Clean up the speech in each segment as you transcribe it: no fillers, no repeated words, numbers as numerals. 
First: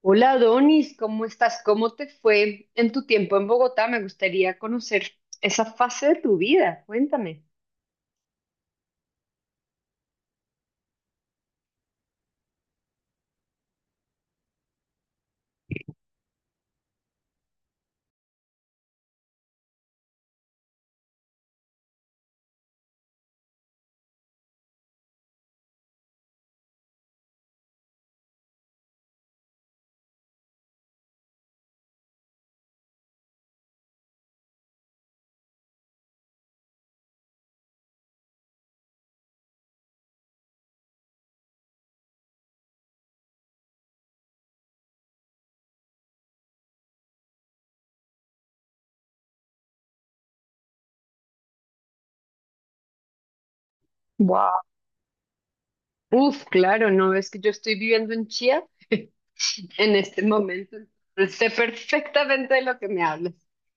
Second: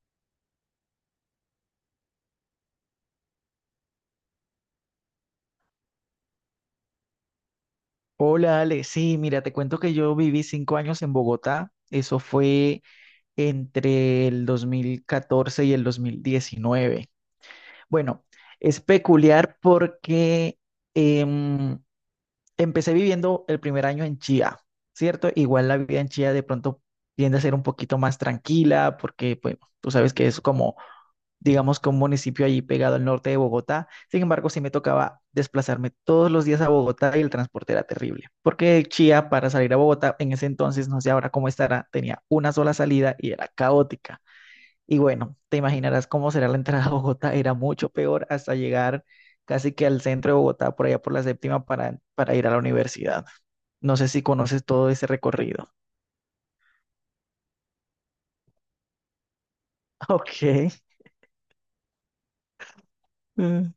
Hola Donis, ¿cómo estás? ¿Cómo te fue en tu tiempo en Bogotá? Me gustaría conocer esa fase de tu vida. Cuéntame. Hola Ale, sí, mira, te cuento que yo viví 5 años en Bogotá, eso fue entre el 2014 y el 2019. Bueno, es peculiar porque em, empecé viviendo el primer año en Chía, ¿cierto? Igual la vida en Chía de pronto tiende a ser un poquito más tranquila porque, pues, tú sabes que es como digamos que un municipio allí pegado al norte de Bogotá. Sin embargo, sí me tocaba desplazarme todos los días a Bogotá y el transporte era terrible, porque de Chía para salir a Bogotá en ese entonces, no sé ahora cómo estará, tenía una sola salida y era caótica. Y bueno, te imaginarás cómo será la entrada a Bogotá, era mucho peor hasta llegar casi que al centro de Bogotá, por allá por la séptima, para ir a la universidad. No sé si Wow. conoces todo ese recorrido. Uf, claro, no es que yo estoy viviendo en Chía en este Ok. momento. Sé perfectamente de lo que me hablas. Mm.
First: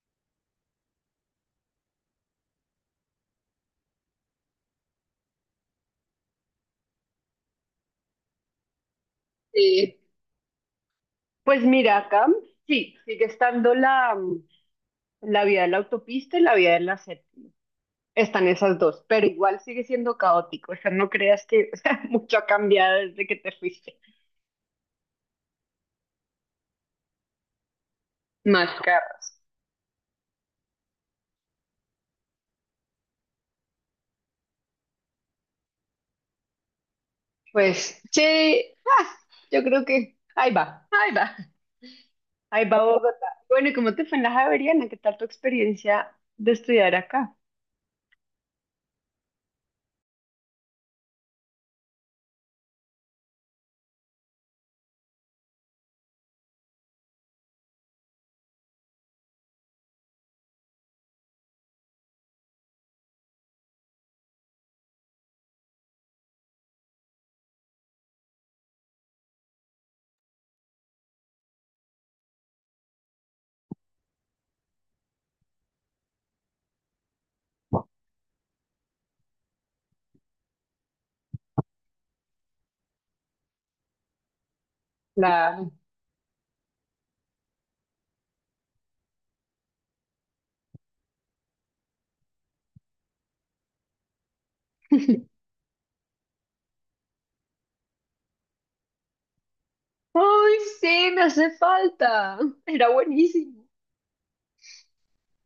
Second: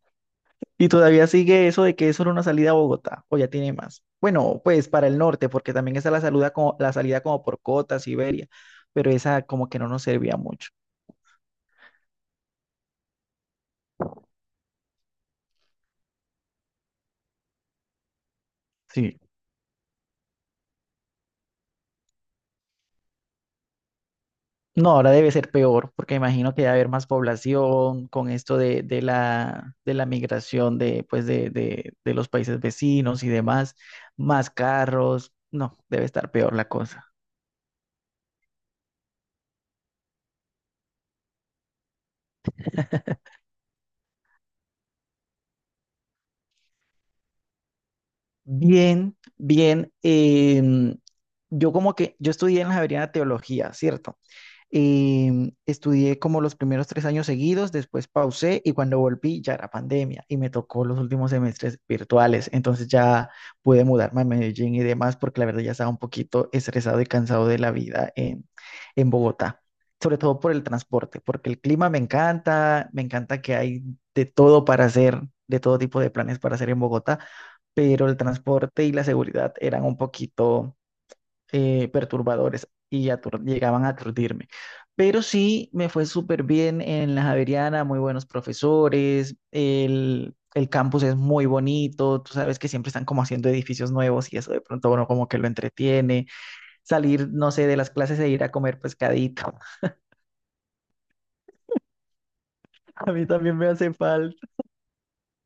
Y todavía sigue eso de que es solo una salida a Bogotá, o ya tiene más. Bueno, pues para el norte, porque también está la salida como por Cota, Siberia, pero esa como que no Eh, nos servía mucho. pues mira, acá sí, sigue estando la vía de la autopista y la vía de la séptima. Están esas dos, Sí, pero igual sigue siendo caótico. O sea, no creas que o sea, mucho ha cambiado desde que te fuiste. no, ahora debe ser peor, porque imagino que va a haber más población con esto Más de, de carros. la, de la migración pues de los países vecinos y demás, más carros. No, debe estar peor la cosa. Pues, che, yo creo que ahí va, ahí va, ahí va Bogotá. Bueno, ¿y cómo te fue en la Javeriana? ¿Qué tal tu experiencia de estudiar acá? Bien, bien. Yo estudié en la Javeriana Teología, ¿cierto? Y estudié como los primeros 3 años seguidos, después pausé y cuando volví ya era pandemia y me tocó los últimos semestres virtuales. Entonces ya pude mudarme a Medellín y demás porque la verdad ya estaba un poquito estresado y cansado de la vida en Bogotá, sobre todo por el transporte, porque el clima me encanta que hay de todo para hacer, de todo tipo de planes para hacer en Bogotá, pero el transporte y la seguridad eran un poquito perturbadores y llegaban a aturdirme. Pero La... sí me fue súper bien en la Javeriana, muy buenos profesores, el campus es muy bonito, tú sabes que siempre están como haciendo edificios nuevos y eso de pronto uno como que lo entretiene. Salir, no sé, de las clases e ir a comer pescadito. ¡Ay, sí, me hace falta! Era A mí también buenísimo. me hace falta,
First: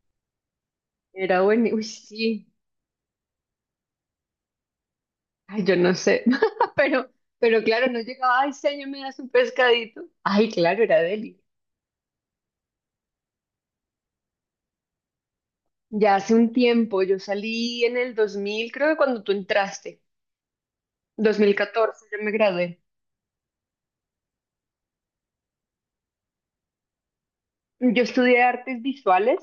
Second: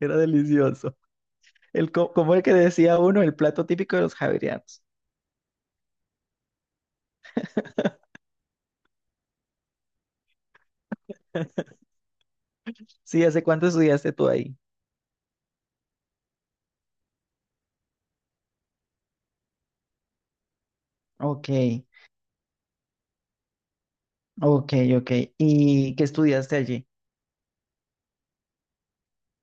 era delicioso. Era buenísimo, uy, Como el sí. que decía uno, el plato típico de los javerianos. Ay, yo no sé, pero, pero claro, no llegaba, ay, señor, me das un pescadito. Ay, claro, era deli. Sí, ¿hace cuánto estudiaste tú ahí? Ya hace un tiempo, yo salí en el 2000, creo que cuando tú entraste, Ok, 2014, yo me gradué. ok, ok. ¿Y qué estudiaste allí? Yo estudié artes visuales.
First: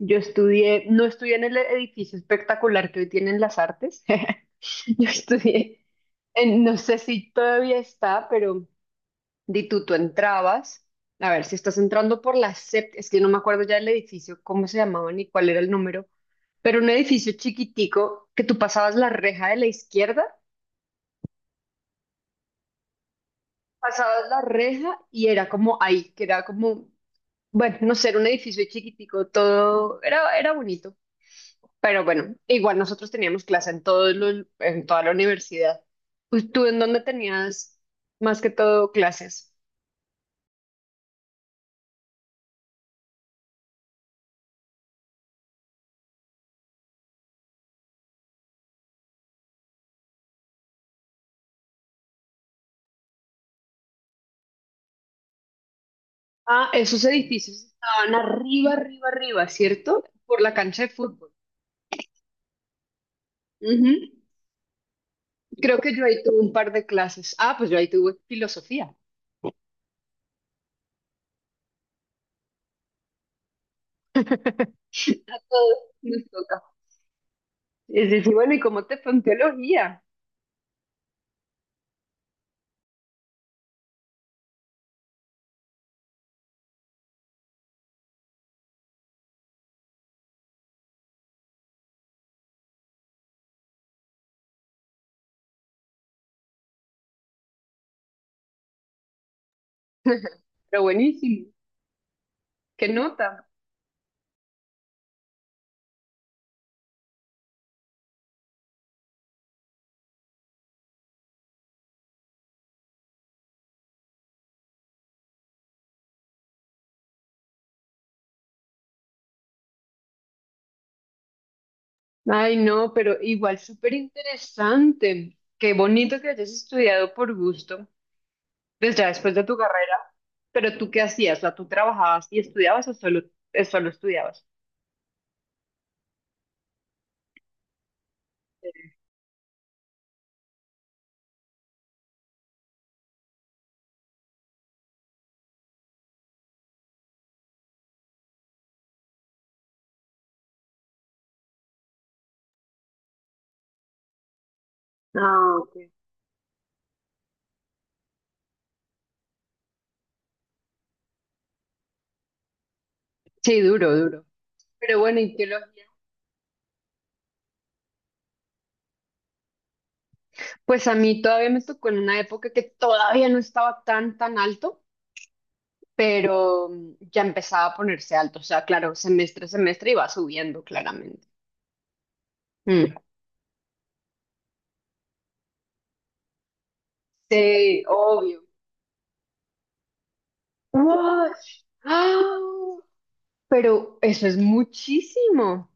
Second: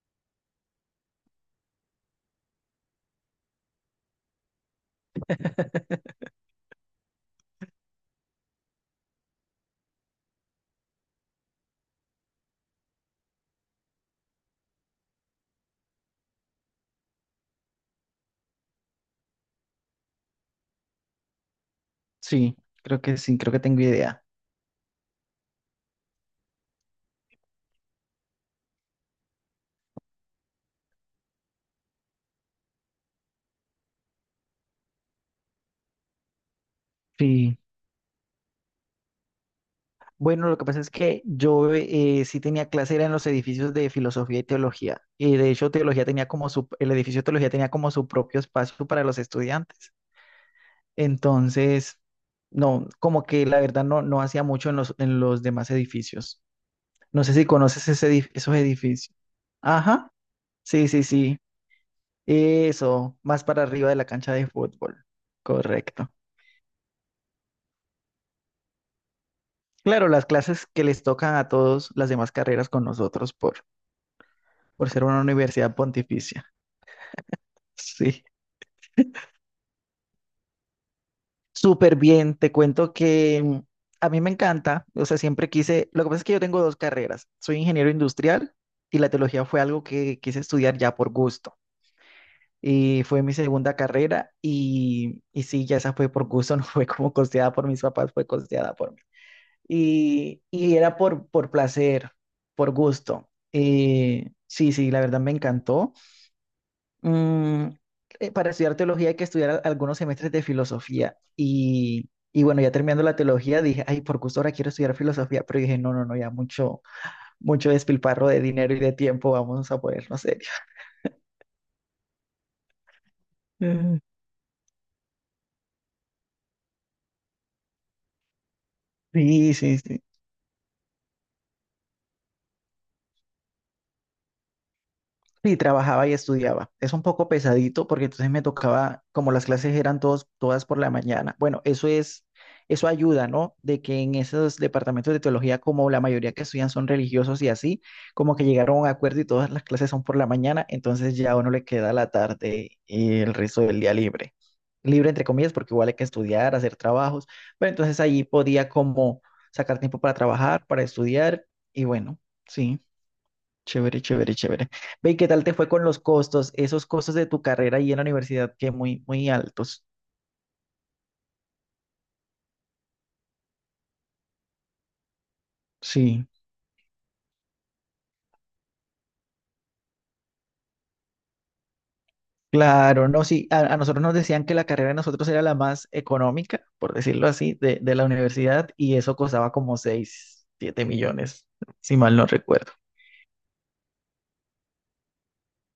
No estudié en el edificio espectacular que hoy tienen las artes. Yo estudié, no sé si todavía está, pero di tú entrabas. A ver, si estás entrando por la séptima, es que no me acuerdo ya del edificio, cómo se llamaba ni cuál era el número, pero un edificio chiquitico que tú pasabas la reja de la izquierda, Sí, sí, creo que tengo idea. pasabas la reja y era como ahí, que era como, bueno, no sé, era un edificio chiquitico, todo era bonito. Pero bueno, igual nosotros teníamos clase en en toda la universidad. Pues, ¿tú en dónde Sí. tenías más que todo clases? Bueno, lo que pasa es que yo sí tenía clase, era en los edificios de filosofía y teología. Y de hecho, teología tenía el edificio de teología tenía como su propio espacio para los estudiantes. Entonces, no, como que la verdad no hacía mucho en los demás edificios. Ah, esos No sé si edificios conoces ese estaban esos arriba, arriba, edificios. arriba, ¿cierto? Ajá, Por la cancha de sí, sí, fútbol. sí. Eso, más para arriba Ujú. de la cancha de fútbol. Creo que yo Correcto. ahí tuve un par de clases. Ah, pues yo ahí tuve filosofía. Claro, las clases que les tocan a todos las demás carreras con nosotros por ser una A universidad todos nos pontificia. toca. Es Sí, decir, bueno, ¿y cómo te fue en teología? súper bien. Te cuento que a mí me encanta, o sea, siempre quise, lo que pasa es que yo tengo dos carreras. Soy ingeniero industrial y la teología fue algo que quise estudiar ya por gusto. Y fue mi segunda carrera y sí, ya esa fue por gusto, no fue como costeada por mis papás, fue costeada por mí. Y Pero era por, buenísimo. por placer, por ¿Qué gusto. nota? Sí, sí, la verdad me encantó. mm, para estudiar teología hay que estudiar algunos semestres de filosofía. Y bueno, ya terminando la teología, dije, ay, por gusto ahora quiero estudiar filosofía, pero dije, no, no, no, ya mucho, mucho despilfarro de dinero y de tiempo, vamos a ponernos serios. Ay, no, pero igual súper Mm. interesante. Qué bonito que hayas estudiado por gusto. Pues ya después de Sí, tu sí, carrera, sí. ¿pero tú qué hacías? O sea, ¿tú trabajabas y estudiabas o solo estudiabas? Sí, trabajaba y estudiaba. Es un poco pesadito porque entonces me tocaba, como las clases eran todas por la mañana. Bueno, eso ayuda, ¿no? De que en esos departamentos de teología, como la mayoría que estudian son religiosos y así, como que llegaron a un acuerdo y todas las clases son por la mañana, entonces ya a uno le queda la tarde y el resto del día libre. Libre entre comillas, Ah, porque igual ok. hay que estudiar, hacer trabajos, pero entonces ahí podía como sacar tiempo para trabajar, para estudiar y bueno, sí. Sí, duro, Chévere, duro. chévere, chévere. Pero Ve, ¿y bueno, qué ¿y tal te fue con teología? los costos? Esos costos de tu carrera ahí en la universidad que muy, muy altos. Pues a mí todavía me tocó en una época que todavía no estaba tan, tan alto, Sí, pero ya empezaba a ponerse alto. O sea, claro, semestre a semestre iba subiendo claramente. Mm. claro, no, sí. A nosotros nos decían que la carrera de nosotros era la más económica, por decirlo así, de, Sí, de la obvio. universidad y eso costaba como 6 siete Wow. millones, si mal no recuerdo. ¡Ah! Pero eso es muchísimo.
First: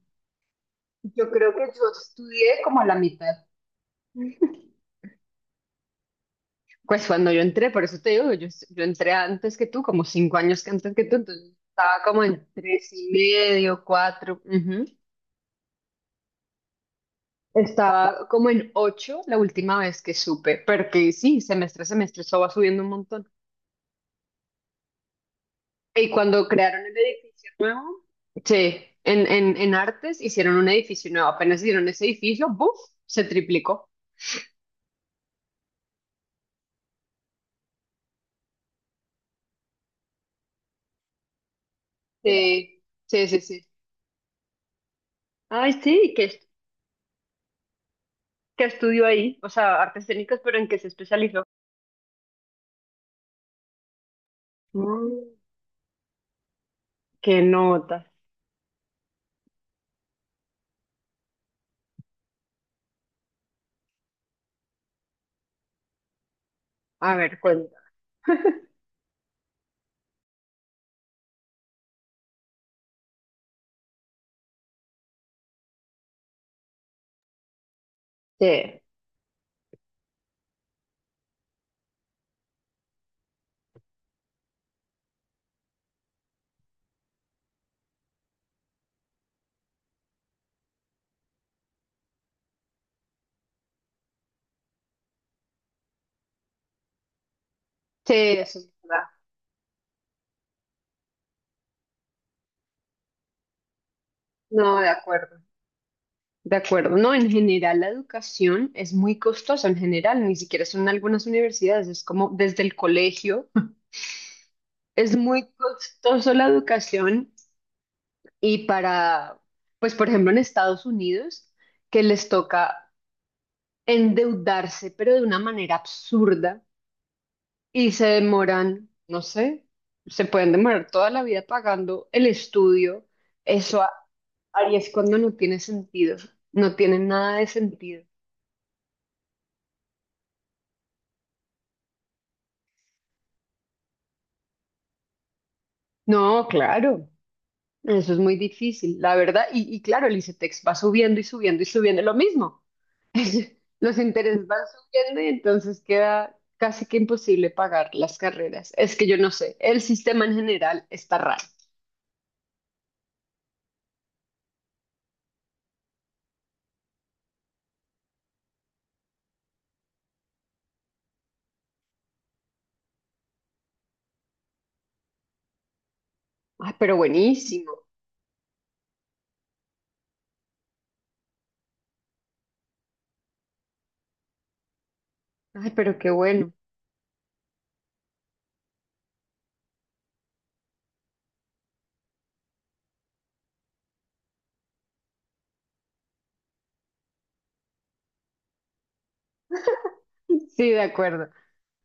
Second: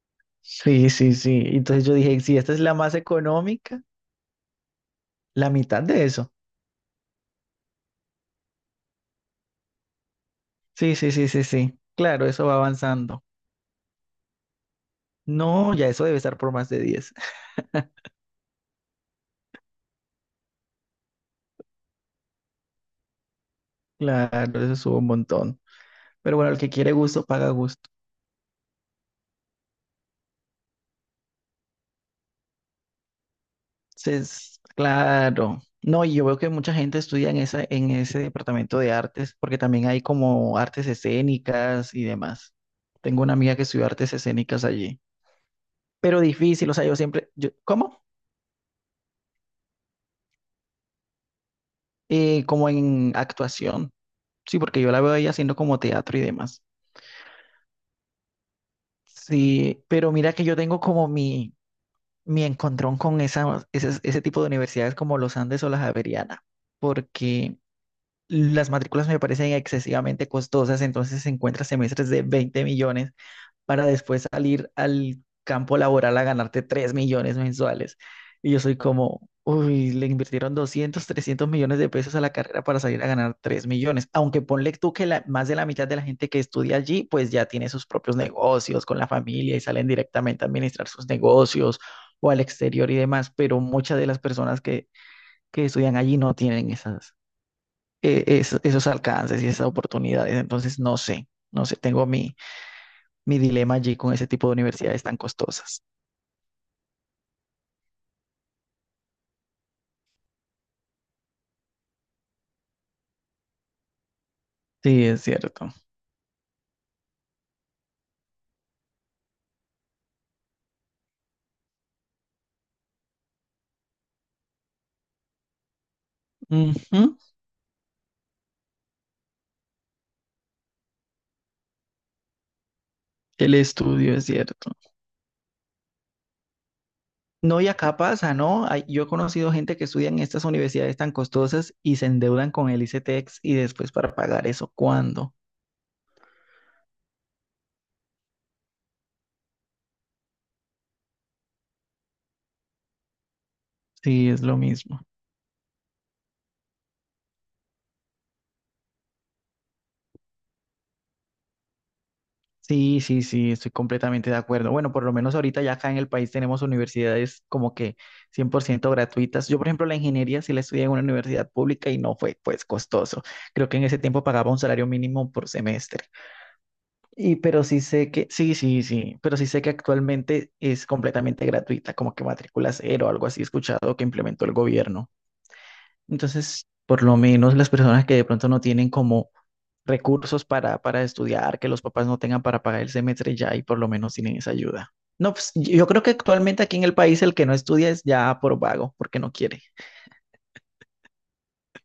Sí, sí, Yo sí. creo que yo Entonces yo dije, si esta estudié es la como a más la mitad. económica, la mitad de eso. Pues cuando yo entré, por eso te digo, yo entré antes que tú, como 5 años que antes Sí, que sí, tú, sí, sí, entonces sí. estaba como Claro, eso en va tres y avanzando. medio, cuatro, ujú. No, ya eso debe estar por más de 10. Estaba como en ocho la última vez que supe, porque sí, semestre a semestre eso va subiendo un montón. Claro, eso sube un montón. Y Pero cuando bueno, el que crearon quiere el gusto edificio paga nuevo, gusto. sí, en Artes hicieron un edificio nuevo, apenas hicieron ese edificio, ¡buf! Se triplicó. Entonces, claro. No, y yo veo que mucha gente estudia en ese departamento de artes, porque también hay como artes escénicas y demás. Sí, Tengo sí, una sí, amiga que sí. estudió artes escénicas allí. Ay, sí, Pero ¿qué, difícil, o sea, ¿cómo? qué estudió ahí? O sea, artes escénicas, pero ¿en qué se especializó? Como en actuación. Sí, porque yo la veo ahí Mm. haciendo como teatro y demás. ¿Qué notas? Sí, pero mira que yo tengo como mi encontrón con ese tipo de universidades como los Andes o la Javeriana, A ver, porque cuenta. las matrículas me parecen excesivamente costosas, entonces se encuentra semestres de 20 millones para después salir al campo laboral a ganarte 3 millones mensuales. Y yo soy Sí, como, uy, le invirtieron 200 300 millones de pesos a la carrera para salir a ganar 3 millones. Aunque ponle tú que más de la mitad de la gente que estudia allí, pues ya tiene sus propios negocios con la familia y salen directamente a administrar sus negocios o al exterior y demás, pero muchas de las personas que estudian allí no tienen esas sí, eso es esos verdad. alcances y esas oportunidades. Entonces, no sé, no sé, tengo mi dilema allí con ese tipo de No, de universidades tan acuerdo. costosas. De acuerdo. No, en general la educación es muy costosa, en general, ni siquiera son algunas universidades, es como desde el colegio. Sí, Es es muy cierto. costoso la educación y para, pues por ejemplo en Estados Unidos, que les toca endeudarse, pero de una manera absurda Ujú, y se demoran, no sé, se pueden demorar toda la vida pagando el estudio. el Eso estudio es cierto. Aries cuando no tiene sentido, no tiene nada de No, y acá sentido. pasa, ¿no? Yo he conocido gente que estudia en estas universidades tan costosas y se endeudan con el ICETEX y después para pagar eso, ¿cuándo? No, claro, eso es muy difícil, la verdad. Y claro, el ICETEX va subiendo y subiendo y subiendo lo mismo. Los Sí, es intereses lo van mismo. subiendo y entonces queda casi que imposible pagar las carreras. Es que yo no sé, el sistema en general está raro. Sí, sí, sí, estoy completamente de acuerdo. Bueno, por lo menos ahorita ya acá en el país tenemos universidades como que 100% gratuitas. Yo, por ejemplo, la ingeniería sí la estudié en una universidad pública y no fue pues costoso. Creo que en ese tiempo pagaba un salario mínimo por semestre. Ay, pero buenísimo. Sí, sí, sí, pero sí sé que actualmente es completamente gratuita, como que matrícula cero o algo así he escuchado que implementó el gobierno. Ay, pero qué bueno. Entonces, por lo menos las personas que de pronto no tienen como recursos para estudiar, que los papás no tengan para pagar el semestre ya y por lo menos tienen esa ayuda. No, pues yo creo que actualmente aquí en el país el que no estudia es ya por vago, porque no quiere. Sí, de acuerdo,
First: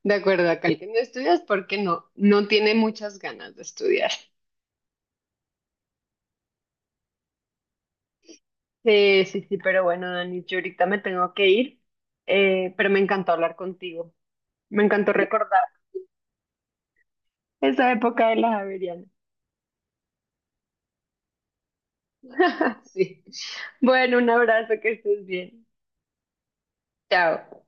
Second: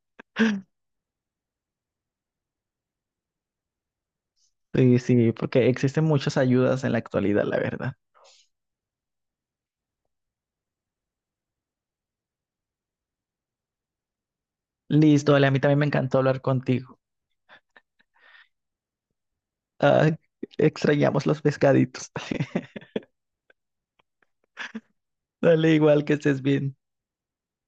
de acuerdo. Acá el que no estudias porque no, no tiene muchas ganas de estudiar. Sí, sí, porque existen muchas ayudas en la actualidad, la verdad. Sí, sí, sí, pero bueno, Dani, yo ahorita me tengo que ir, pero me encantó hablar contigo. Me encantó Listo, dale, a recordar mí también me encantó hablar contigo. esa época de las Javeriana. Ah, extrañamos los pescaditos. Sí. Bueno, un abrazo, que estés bien. Dale, igual que estés bien. Chao.